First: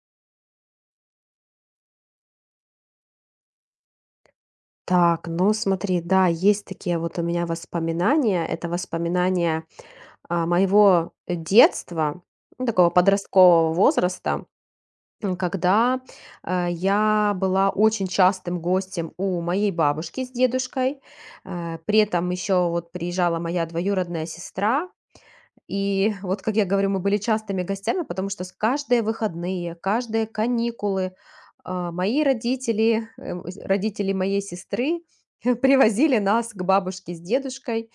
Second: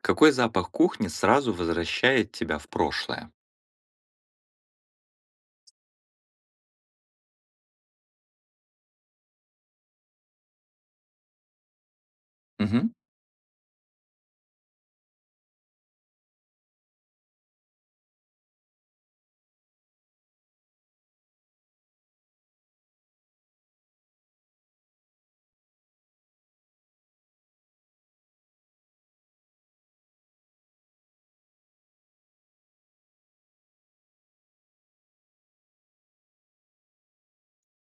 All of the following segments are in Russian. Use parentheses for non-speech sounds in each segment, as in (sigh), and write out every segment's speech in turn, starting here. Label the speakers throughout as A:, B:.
A: Какой запах кухни сразу возвращает тебя в прошлое?
B: Так, ну смотри, да, есть такие вот у меня воспоминания. Это воспоминания, моего детства, ну,
A: Мгм,
B: такого подросткового возраста, когда, я была очень частым гостем у моей бабушки с дедушкой. При этом еще вот приезжала моя двоюродная сестра. И вот, как я говорю, мы были частыми гостями, потому что с каждые выходные, каждые каникулы мои родители, родители моей сестры (laughs) привозили нас к бабушке с дедушкой.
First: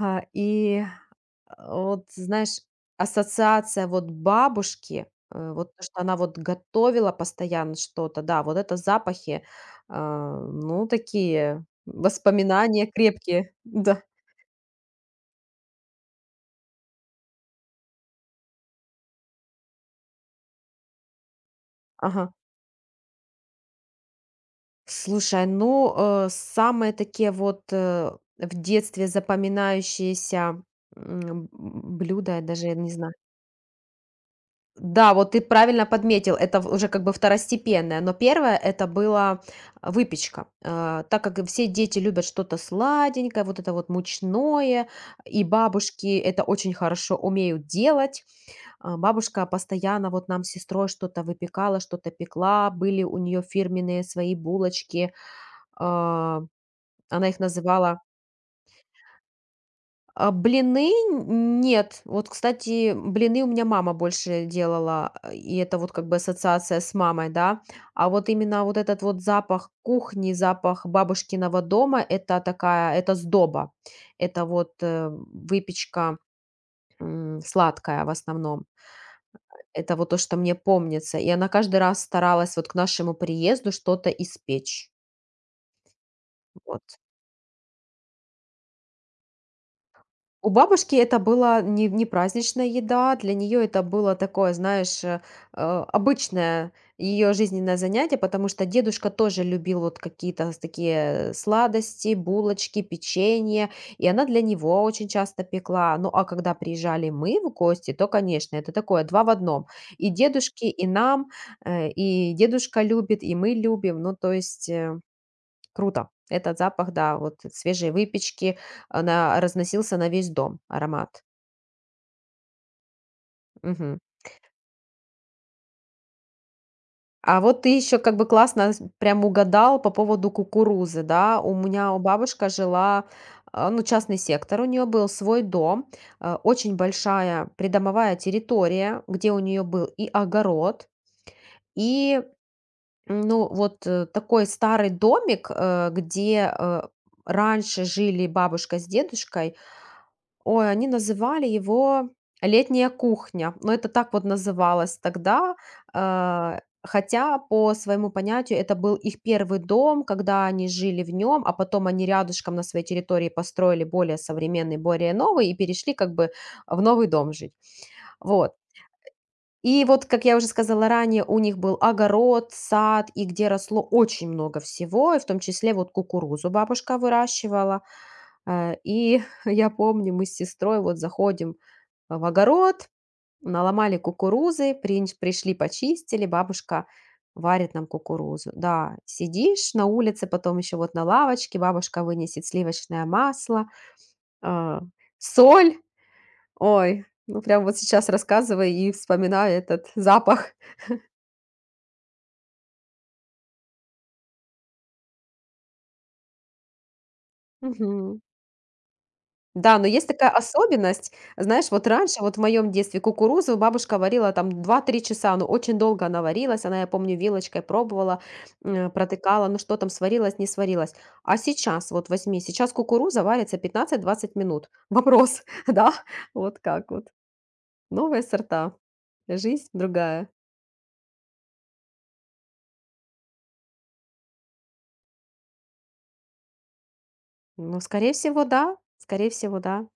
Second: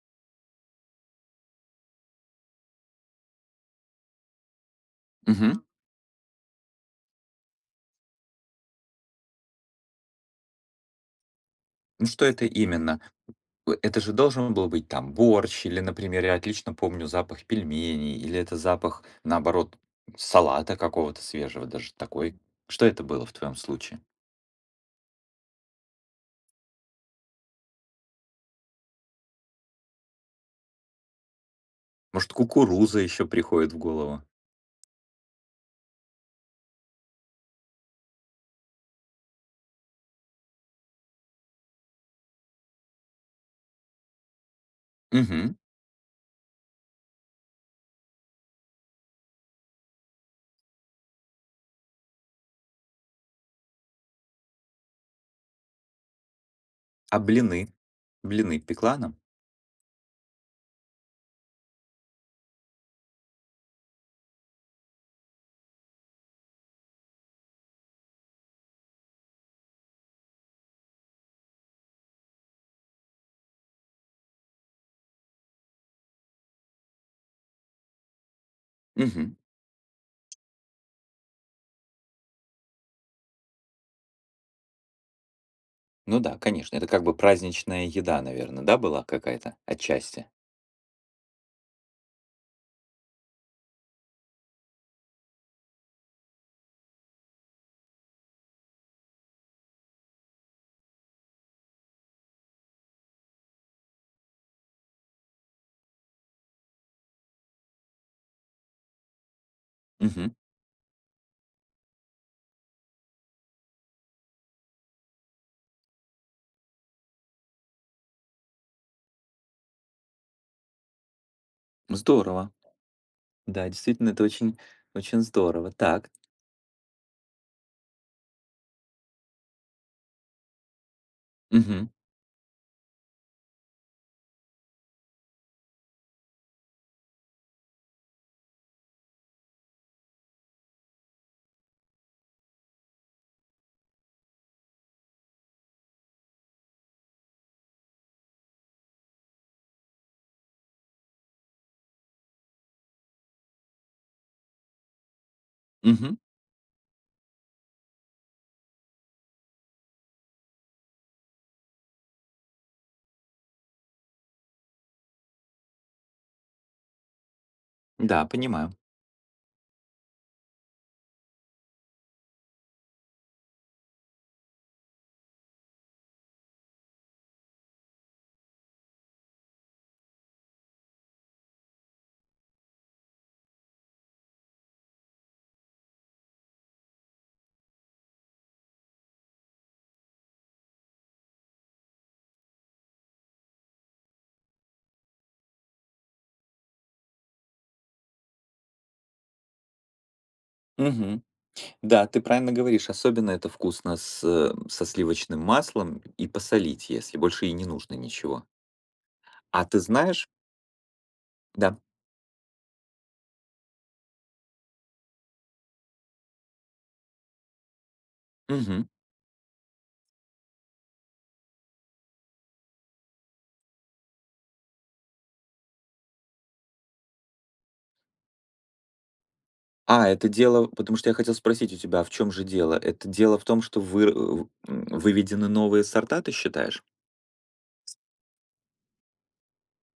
B: А, И вот, знаешь, ассоциация вот бабушки,
A: мгм.
B: вот то, что она вот готовила постоянно что-то, да, вот это запахи, ну, такие
A: Ну что это
B: воспоминания
A: именно?
B: крепкие, (laughs)
A: Это
B: да,
A: же должен был быть там борщ, или, например, я отлично помню запах пельменей, или это запах, наоборот, салата какого-то свежего, даже
B: ага.
A: такой. Что это было в твоем случае?
B: Слушай, ну, самые такие вот в детстве запоминающиеся
A: Может,
B: блюда, я даже не
A: кукуруза
B: знаю.
A: еще приходит в голову?
B: Да, вот ты правильно подметил, это уже как бы второстепенное, но первое это была выпечка. Так как все дети любят что-то сладенькое, вот это вот мучное, и
A: Мгм.
B: бабушки это очень хорошо умеют делать. Бабушка постоянно вот нам с сестрой что-то выпекала, что-то пекла, были у нее фирменные свои булочки, А,
A: А
B: она их
A: блины?
B: называла.
A: Блины пекла нам?
B: А блины, н нет. Вот, кстати, блины у меня мама больше делала, и это вот как бы ассоциация с мамой, да. А вот именно вот этот вот запах кухни, запах бабушкиного дома — это такая это сдоба. Это вот, выпечка, сладкая в основном.
A: Мгм.
B: Это вот то, что мне помнится. И она каждый раз старалась вот к нашему приезду что-то испечь.
A: Ну да, конечно,
B: Вот.
A: это как бы праздничная еда, наверное, да, была какая-то отчасти?
B: У бабушки это была не праздничная еда, для нее это было такое, знаешь, э, обычное ее жизненное занятие, потому что дедушка тоже любил вот какие-то с такие сладости, булочки, печенье, и она для него очень часто пекла. Ну, а когда приезжали мы в гости, то, конечно, это такое 2 в одном. И
A: Мгм.
B: дедушке, и нам, и дедушка любит, и мы любим. Ну, то есть, круто. Этот запах, да, вот свежей выпечки, она разносился на весь дом, аромат.
A: Здорово. Да,
B: Мгм.
A: действительно, это очень здорово. Так.
B: А вот ты еще как бы классно прям угадал по поводу кукурузы, да. У
A: Мгм.
B: меня у бабушка жила, ну, частный сектор, у нее был свой дом, очень большая придомовая территория, где у нее был и огород, и, ну, вот такой старый домик, где раньше жили бабушка с дедушкой. Ой, они называли его «Летняя кухня», но это так вот называлось тогда.
A: Мгм.
B: Хотя, по своему понятию, это был их первый дом, когда они жили в нем, а потом они рядышком на своей территории построили более современный, более новый и перешли как бы в новый дом жить.
A: Да,
B: Вот.
A: понимаю.
B: И вот, как я уже сказала ранее, у них был огород, сад, и где росло очень много всего, и в том числе вот кукурузу бабушка выращивала. И (laughs) я помню, мы с сестрой вот заходим в огород, наломали кукурузы, пришли, почистили, бабушка варит нам кукурузу. Да, сидишь на улице, потом еще вот на лавочке, бабушка вынесет сливочное масло, а, соль. Ой, ну прям вот сейчас рассказывай и вспоминаю этот запах.
A: Мгм. Да, ты правильно говоришь. Особенно это вкусно с, со сливочным маслом и посолить, если больше и не нужно
B: Мгм.
A: ничего. А
B: Да,
A: ты
B: но есть
A: знаешь.
B: такая особенность. Знаешь,
A: Да.
B: вот раньше, вот в моем детстве, кукурузу бабушка варила там 2-3 часа, ну, очень долго она варилась, она, я помню, вилочкой пробовала,
A: Мгм.
B: протыкала, ну, что там, сварилась, не сварилась. А сейчас, вот возьми, сейчас кукуруза варится 15-20 минут. Вопрос, (laughs) да? Вот как вот. Новые сорта, жизнь
A: А,
B: другая.
A: это дело, потому что я хотел спросить у тебя, а в чем же дело? Это дело в том, что вы выведены новые сорта, ты считаешь?
B: Ну, скорее всего, да, скорее всего, да.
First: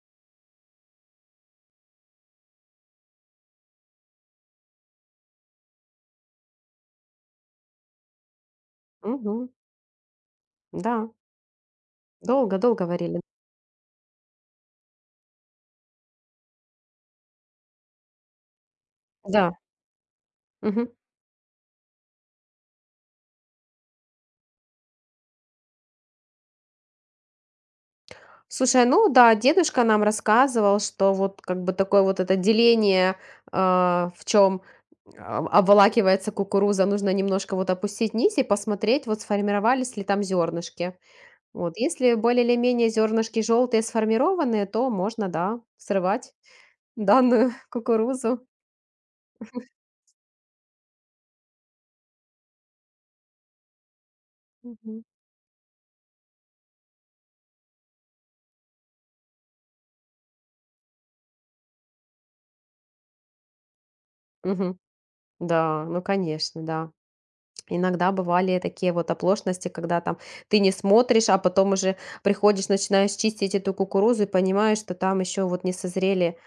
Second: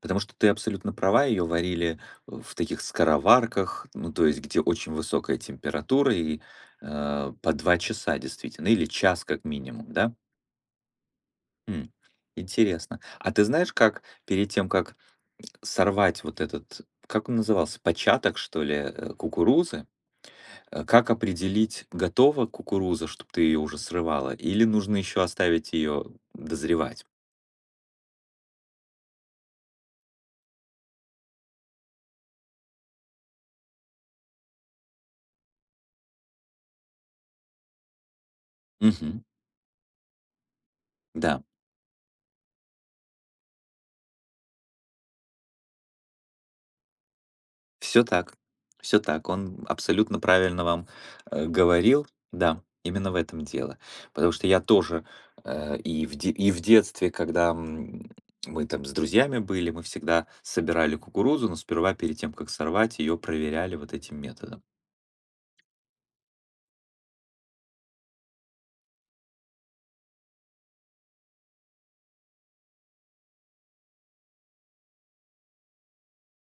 A: Потому что ты абсолютно права, ее варили в таких скороварках, ну, то есть где очень высокая температура и по два часа действительно, или час как
B: Мгм.
A: минимум, да?
B: Да,
A: М,
B: долго-долго
A: Интересно.
B: варили.
A: А ты знаешь, как перед тем, как сорвать вот этот, как он назывался, початок, что ли,
B: Да.
A: кукурузы,
B: Мгм.
A: как определить, готова кукуруза, чтобы ты ее уже срывала, или нужно еще оставить ее дозревать?
B: Слушай, ну да, дедушка нам рассказывал, что вот как бы такое вот это деление, в чем обволакивается кукуруза, нужно немножко вот опустить низ и посмотреть, вот
A: Мгм.
B: сформировались ли там зернышки.
A: Да.
B: Вот, если более или менее зернышки желтые сформированные, то можно, да, срывать данную (laughs)
A: Все так,
B: кукурузу.
A: все так. Он абсолютно правильно вам, говорил. Да, именно в этом дело. Потому что я
B: Мгм.
A: тоже, и в детстве, когда, мы там с друзьями были, мы всегда собирали кукурузу, но сперва перед тем, как сорвать, ее, проверяли вот этим методом.
B: Мгм. Да, ну конечно, да. Иногда бывали такие вот оплошности, когда там ты не смотришь, а потом уже приходишь, начинаешь чистить эту кукурузу и понимаешь, что там еще вот не созрели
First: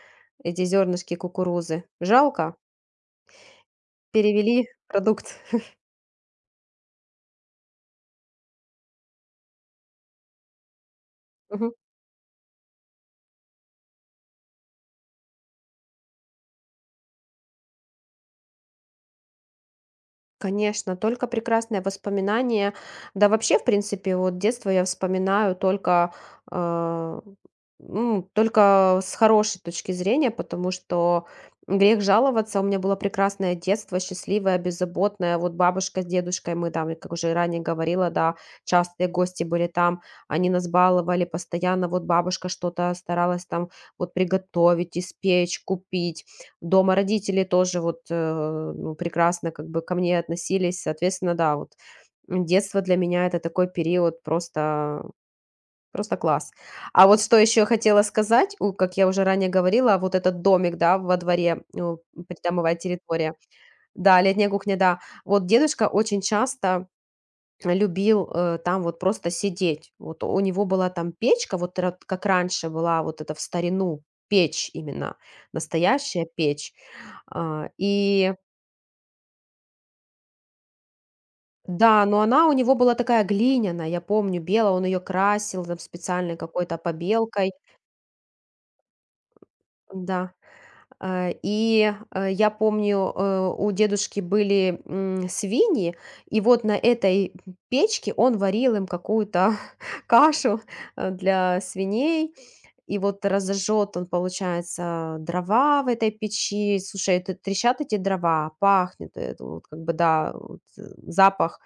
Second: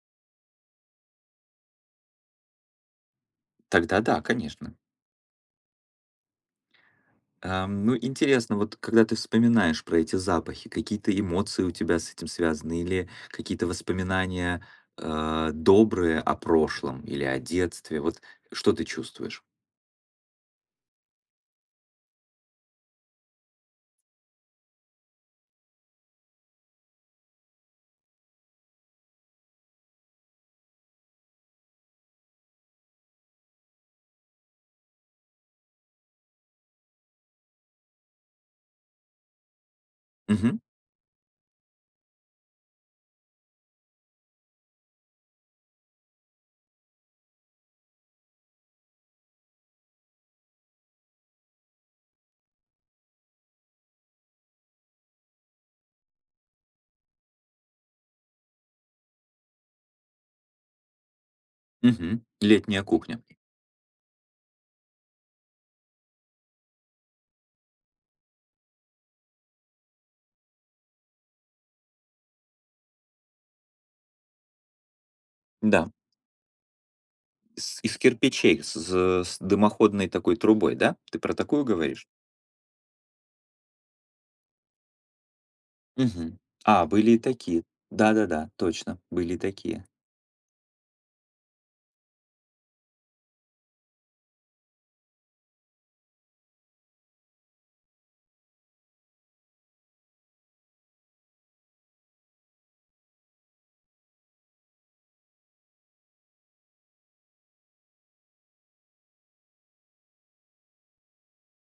B: эти зернышки кукурузы. Жалко,
A: Тогда да,
B: перевели
A: конечно.
B: продукт.
A: Ну, интересно, вот когда ты вспоминаешь про эти запахи, какие-то эмоции у
B: (laughs)
A: тебя с этим связаны или какие-то воспоминания, добрые о прошлом или о детстве? Вот что ты чувствуешь?
B: Конечно, только прекрасные воспоминания. Да вообще, в принципе, вот детство я вспоминаю только, а, только с хорошей точки зрения, потому что грех жаловаться. У меня было прекрасное детство, счастливое, беззаботное. Вот бабушка с дедушкой, мы там, как уже ранее говорила, да, частые гости были там, они
A: Мгм.
B: нас баловали постоянно. Вот бабушка что-то старалась там вот приготовить, испечь, купить. Дома родители тоже вот, ну, прекрасно как бы ко мне относились. Соответственно, да, вот, детство для меня — это такой период просто класс. А вот что еще хотела сказать, как я уже ранее говорила, вот этот домик, да, во дворе, ну,
A: Мгм.
B: придомовая
A: Летняя кухня.
B: территория. Да, летняя кухня, да. Вот дедушка очень часто любил, там вот просто сидеть. Вот у него была там печка, вот как раньше была вот это в старину печь именно,
A: Да.
B: настоящая печь. А,
A: Из
B: И
A: кирпичей, с дымоходной такой трубой, да? Ты про такую
B: да,
A: говоришь?
B: но она у него была такая глиняная, я помню, белая, он ее красил там специальной
A: Мгм.
B: какой-то
A: А, были и
B: побелкой,
A: такие. Да-да-да, точно, были и такие.
B: да. И я помню, у дедушки были свиньи, и вот на этой печке он варил им какую-то (laughs) кашу для свиней. И вот разожжет он, получается, дрова в этой печи. Слушай, это трещат эти дрова, пахнет, это вот как бы, да, вот, запах,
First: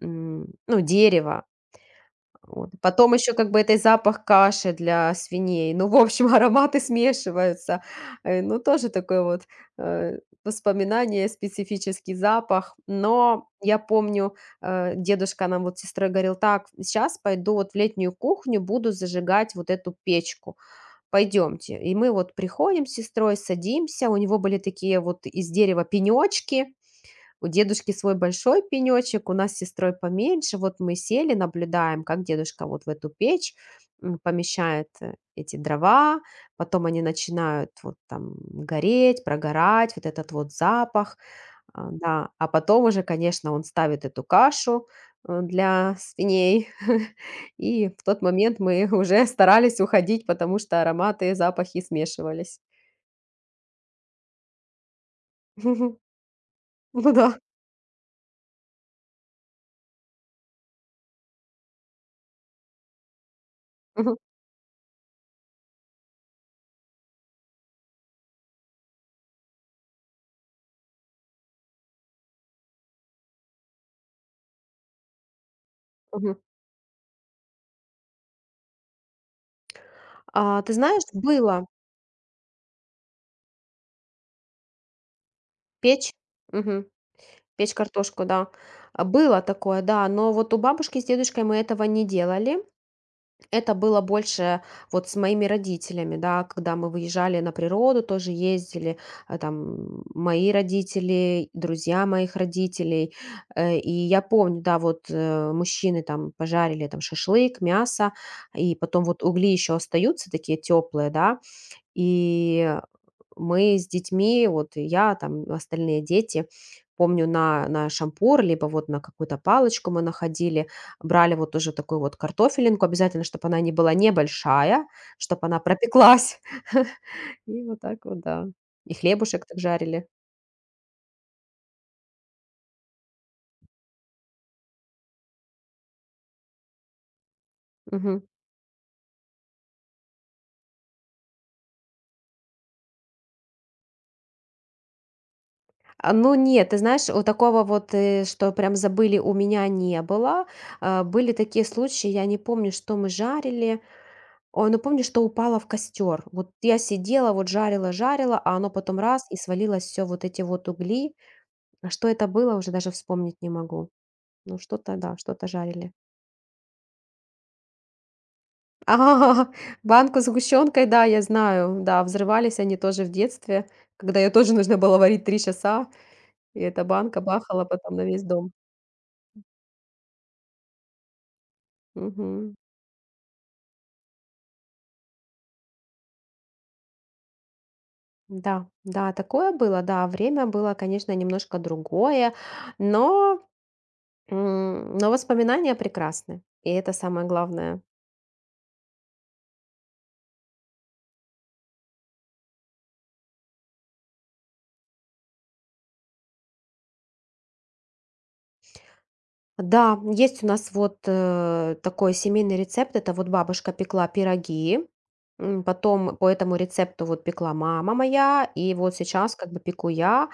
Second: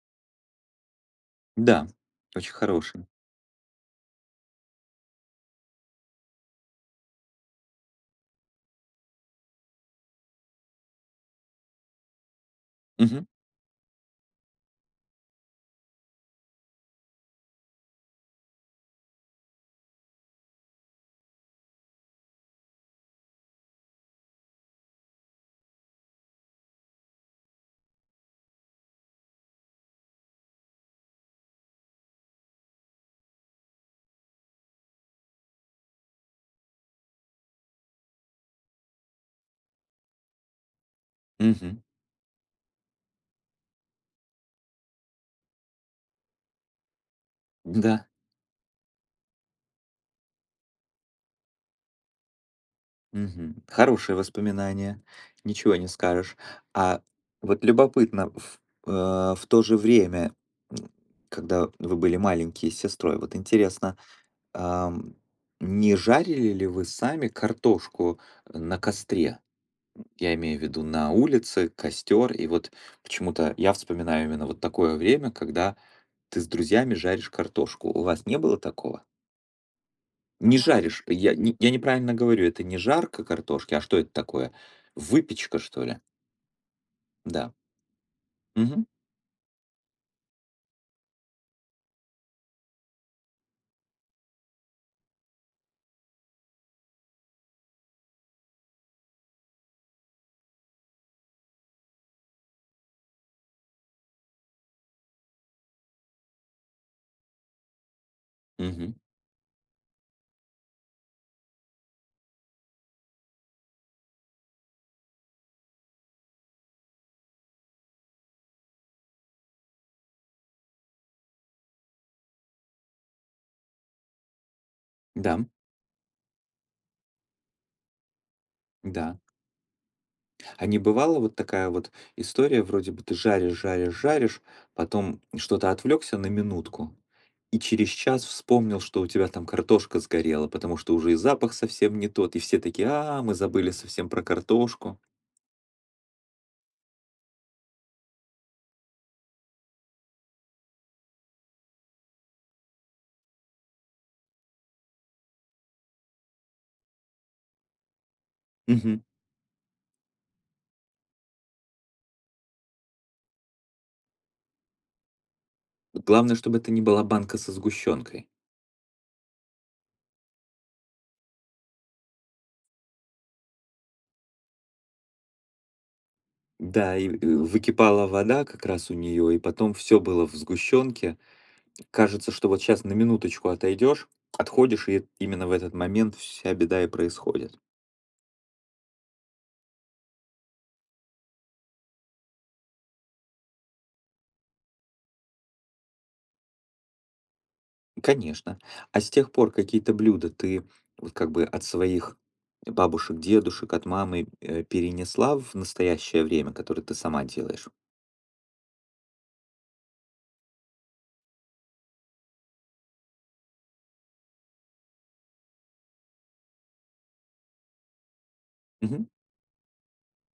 B: ну, дерева.
A: Да, очень
B: Вот.
A: хорошие.
B: Потом еще как бы это запах каши для свиней. Ну, в общем, (laughs) ароматы смешиваются. Ну, тоже такой вот э, воспоминание, специфический запах.
A: Мгм.
B: Но я помню, дедушка нам вот с сестрой говорил: так, сейчас пойду вот в летнюю кухню, буду зажигать вот эту печку, пойдемте. И мы вот приходим с сестрой, садимся, у него были такие вот из дерева пенечки, у дедушки свой большой пенечек, у нас с сестрой поменьше. Вот мы сели, наблюдаем, как дедушка вот в эту печь помещает эти дрова, потом они начинают вот там гореть, прогорать, вот этот вот запах,
A: Мгм.
B: да. А потом уже, конечно, он ставит эту кашу для свиней. (laughs) И в
A: Да.
B: тот момент мы (laughs) уже старались уходить, потому что ароматы и запахи смешивались.
A: Мгм. Хорошее воспоминание, ничего не
B: (laughs)
A: скажешь. А
B: Ну да.
A: вот любопытно, в то же время, м, когда вы были маленькие с сестрой, вот интересно,
B: Мгм.
A: ам, не жарили ли вы сами картошку на костре? Я имею в виду на улице, костер, и вот почему-то я вспоминаю именно вот такое время, когда
B: Мгм.
A: ты с друзьями жаришь картошку. У вас не было такого? Не
B: Ты
A: жаришь.
B: знаешь,
A: Я не
B: было.
A: я неправильно говорю, это не жарка картошки, а что это такое? Выпечка, что ли?
B: Печь? Мгм.
A: Да.
B: Печь картошку, да.
A: Мгм.
B: Было такое, да, но вот у бабушки с дедушкой мы этого не делали. Это было больше вот с моими родителями, да, когда мы выезжали на природу, тоже ездили, там мои родители, друзья моих родителей. И я помню, да, вот, мужчины там пожарили там шашлык, мясо, и
A: Мгм.
B: потом вот угли еще остаются такие теплые, да, и мы с детьми, вот и я, там остальные дети, помню, на шампур, либо вот на какую-то палочку мы находили, брали вот тоже такую вот картофелинку, обязательно, чтобы она не была небольшая,
A: Да.
B: чтобы она пропеклась. (laughs) И вот так вот, да. И
A: Да.
B: хлебушек так жарили.
A: А не бывала вот такая вот история, вроде бы ты жаришь, потом что-то отвлекся на минутку и через
B: Мгм.
A: час вспомнил, что у тебя там картошка сгорела, потому что уже и запах совсем не тот, и все такие: "А, мы забыли совсем про картошку".
B: Ну нет, ты знаешь, у такого вот, что прям забыли, у меня не было. Были такие случаи, я не помню, что мы жарили. Ой, ну помнишь, что упала в костер? Вот я сидела, вот жарила-жарила, а оно потом
A: Мгм.
B: раз и свалилось все вот эти вот угли. А что это было, уже даже вспомнить не могу. Ну что-то, да, что-то жарили.
A: Главное, чтобы это не была банка со сгущенкой.
B: А, (laughs) Банку с сгущенкой, да, я знаю. Да, взрывались они тоже в детстве, когда ее тоже нужно было варить 3 часа, и эта
A: Да, и,
B: банка бахала потом на
A: выкипала
B: весь
A: вода
B: дом.
A: как раз у нее, и потом все было в сгущенке. Кажется, что
B: Мгм.
A: вот сейчас на минуточку отойдешь, отходишь, и именно в этот момент вся беда и происходит.
B: Да, да, такое было, да, время было, конечно, немножко другое, но но воспоминания прекрасны, и это самое главное.
A: Конечно. А с тех пор какие-то блюда ты вот как бы от своих бабушек, дедушек, от мамы, перенесла в настоящее время, которые ты сама делаешь?
B: Да, есть у нас вот такой семейный рецепт. Это вот бабушка пекла пироги, потом по этому рецепту вот пекла мама моя, и вот
A: Мгм.
B: сейчас как бы пеку я.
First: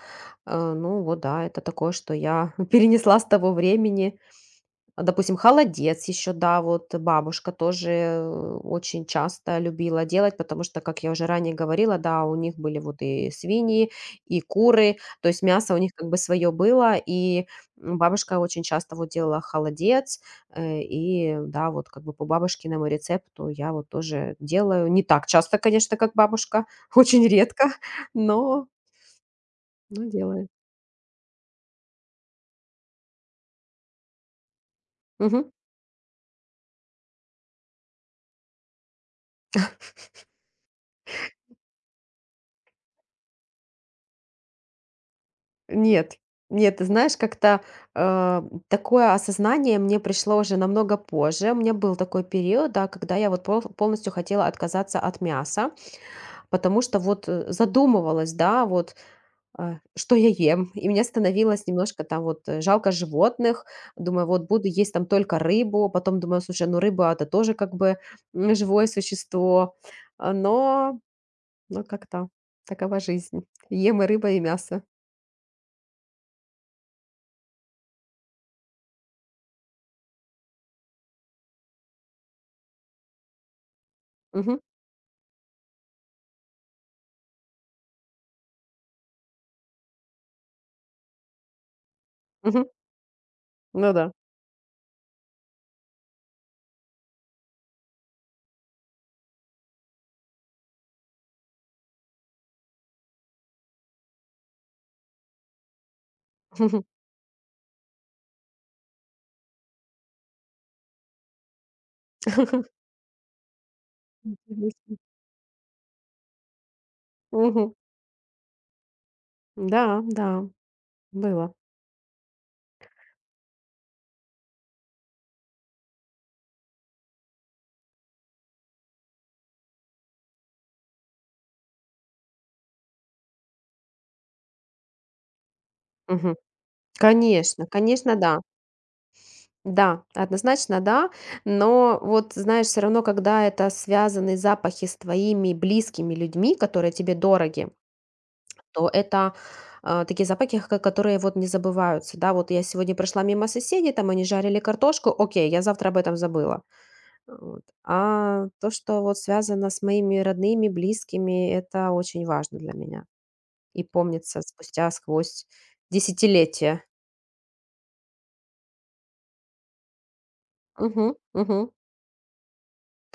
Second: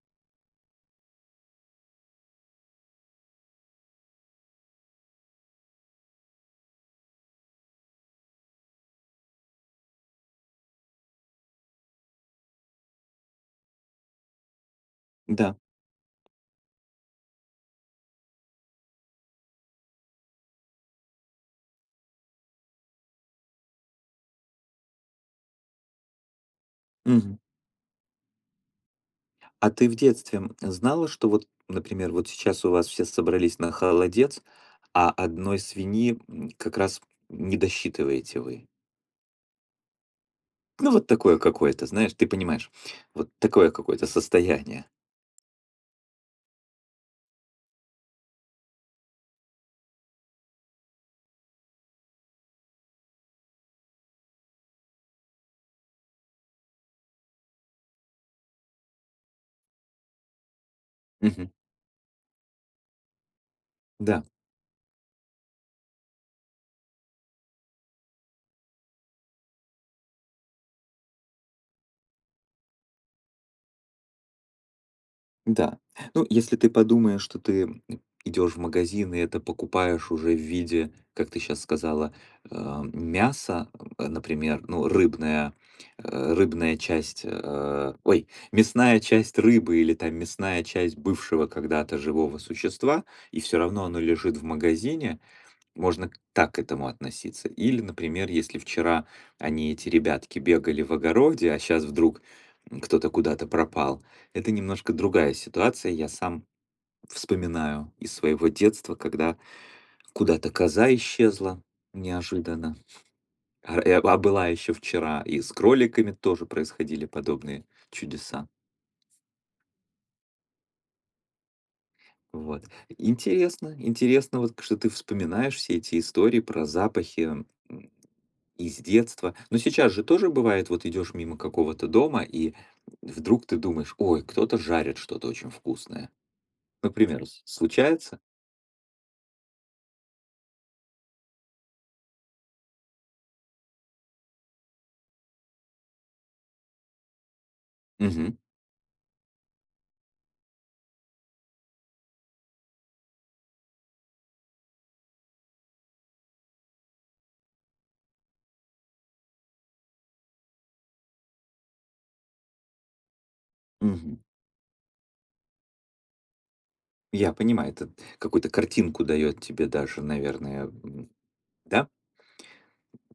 B: Ну вот да, это такое, что я (laughs) перенесла с того времени. Допустим, холодец еще, да, вот бабушка тоже, очень часто любила делать, потому что, как я уже ранее говорила, да, у них были вот и свиньи, и куры, то есть
A: Да.
B: мясо у них как бы свое было, и, бабушка очень часто вот делала холодец, и да, вот как бы по бабушкиному рецепту я вот тоже делаю. Не так часто, конечно, как бабушка, (laughs) очень
A: Мгм.
B: редко, но
A: А ты в
B: но
A: детстве,
B: делаю.
A: знала, что вот, например, вот сейчас у вас все собрались на холодец, а одной свиньи, как раз не досчитываете вы? Ну, вот такое какое-то, знаешь, ты понимаешь, вот такое какое-то состояние.
B: Нет, нет, ты знаешь, как-то, э, такое осознание мне пришло уже намного позже. У меня был такой период, да, когда я вот полностью хотела отказаться от мяса, потому что вот, задумывалась, да, вот, что я ем, и мне
A: Мгм.
B: становилось немножко там вот, жалко животных.
A: Да.
B: Думаю, вот буду есть там только рыбу, потом думаю, слушай, ну рыба — это тоже как бы, живое существо. Но как-то такова жизнь. Ем и рыба, и мясо.
A: Да. Ну, если ты подумаешь, что ты идешь в магазин и это покупаешь уже в виде, как ты сейчас сказала, мяса,
B: Мгм,
A: например, ну, рыбная, рыбная часть, э, ой, мясная часть рыбы или там мясная часть бывшего когда-то живого
B: мгм.
A: существа, и все равно
B: Ну
A: оно
B: да.
A: лежит в магазине, можно к так к этому относиться. Или, например, если вчера они, эти ребятки, бегали в огороде, а сейчас вдруг, кто-то куда-то пропал. Это немножко другая ситуация. Я сам
B: Мгм.
A: вспоминаю из своего детства, когда куда-то коза исчезла неожиданно,
B: (laughs)
A: а была еще
B: Интересно.
A: вчера. И с кроликами тоже происходили подобные
B: Мгм.
A: чудеса.
B: Да, да, было.
A: Вот. Интересно, интересно, вот, что ты вспоминаешь все эти истории про запахи из детства. Но сейчас же тоже бывает, вот идешь мимо какого-то дома, и вдруг ты думаешь, ой, кто-то жарит что-то очень вкусное.
B: Мгм.
A: Например,
B: Конечно, конечно,
A: случается?
B: да. Да, однозначно да. Но вот, знаешь, все равно, когда это связаны запахи с твоими близкими людьми, которые тебе дороги,
A: Мгм,
B: то это, такие запахи, ко которые вот не забываются. Да, вот я сегодня прошла мимо соседей, там они жарили картошку, окей, я завтра об этом забыла. Вот. А то, что вот связано с моими родными, близкими, это очень важно для меня. И
A: мгм.
B: помнится спустя сквозь десятилетия.
A: Я понимаю, это какую-то картинку дает тебе даже, наверное,
B: Мгм, мгм,
A: да?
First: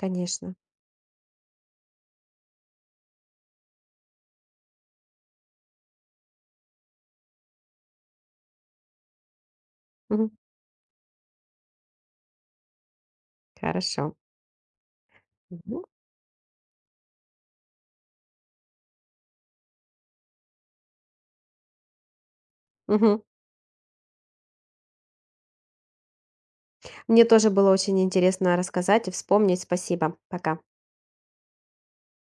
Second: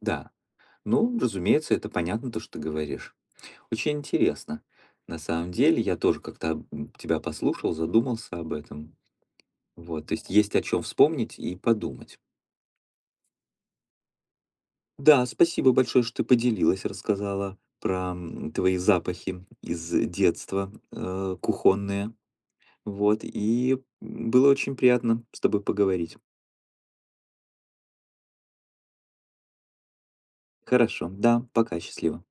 A: Да. Ну, разумеется, это понятно, то, что ты говоришь. Очень интересно. На самом деле, я тоже как-то тебя послушал, задумался об этом. Вот, то есть
B: Мгм.
A: есть о чем вспомнить и подумать.
B: Хорошо.
A: Да, спасибо
B: Мгм,
A: большое, что ты поделилась, рассказала про твои запахи из детства, кухонные.
B: мгм.
A: Вот, и было очень приятно с тобой поговорить.
B: Мне тоже было очень интересно рассказать и вспомнить. Спасибо. Пока.
A: Хорошо, да, пока, счастливо.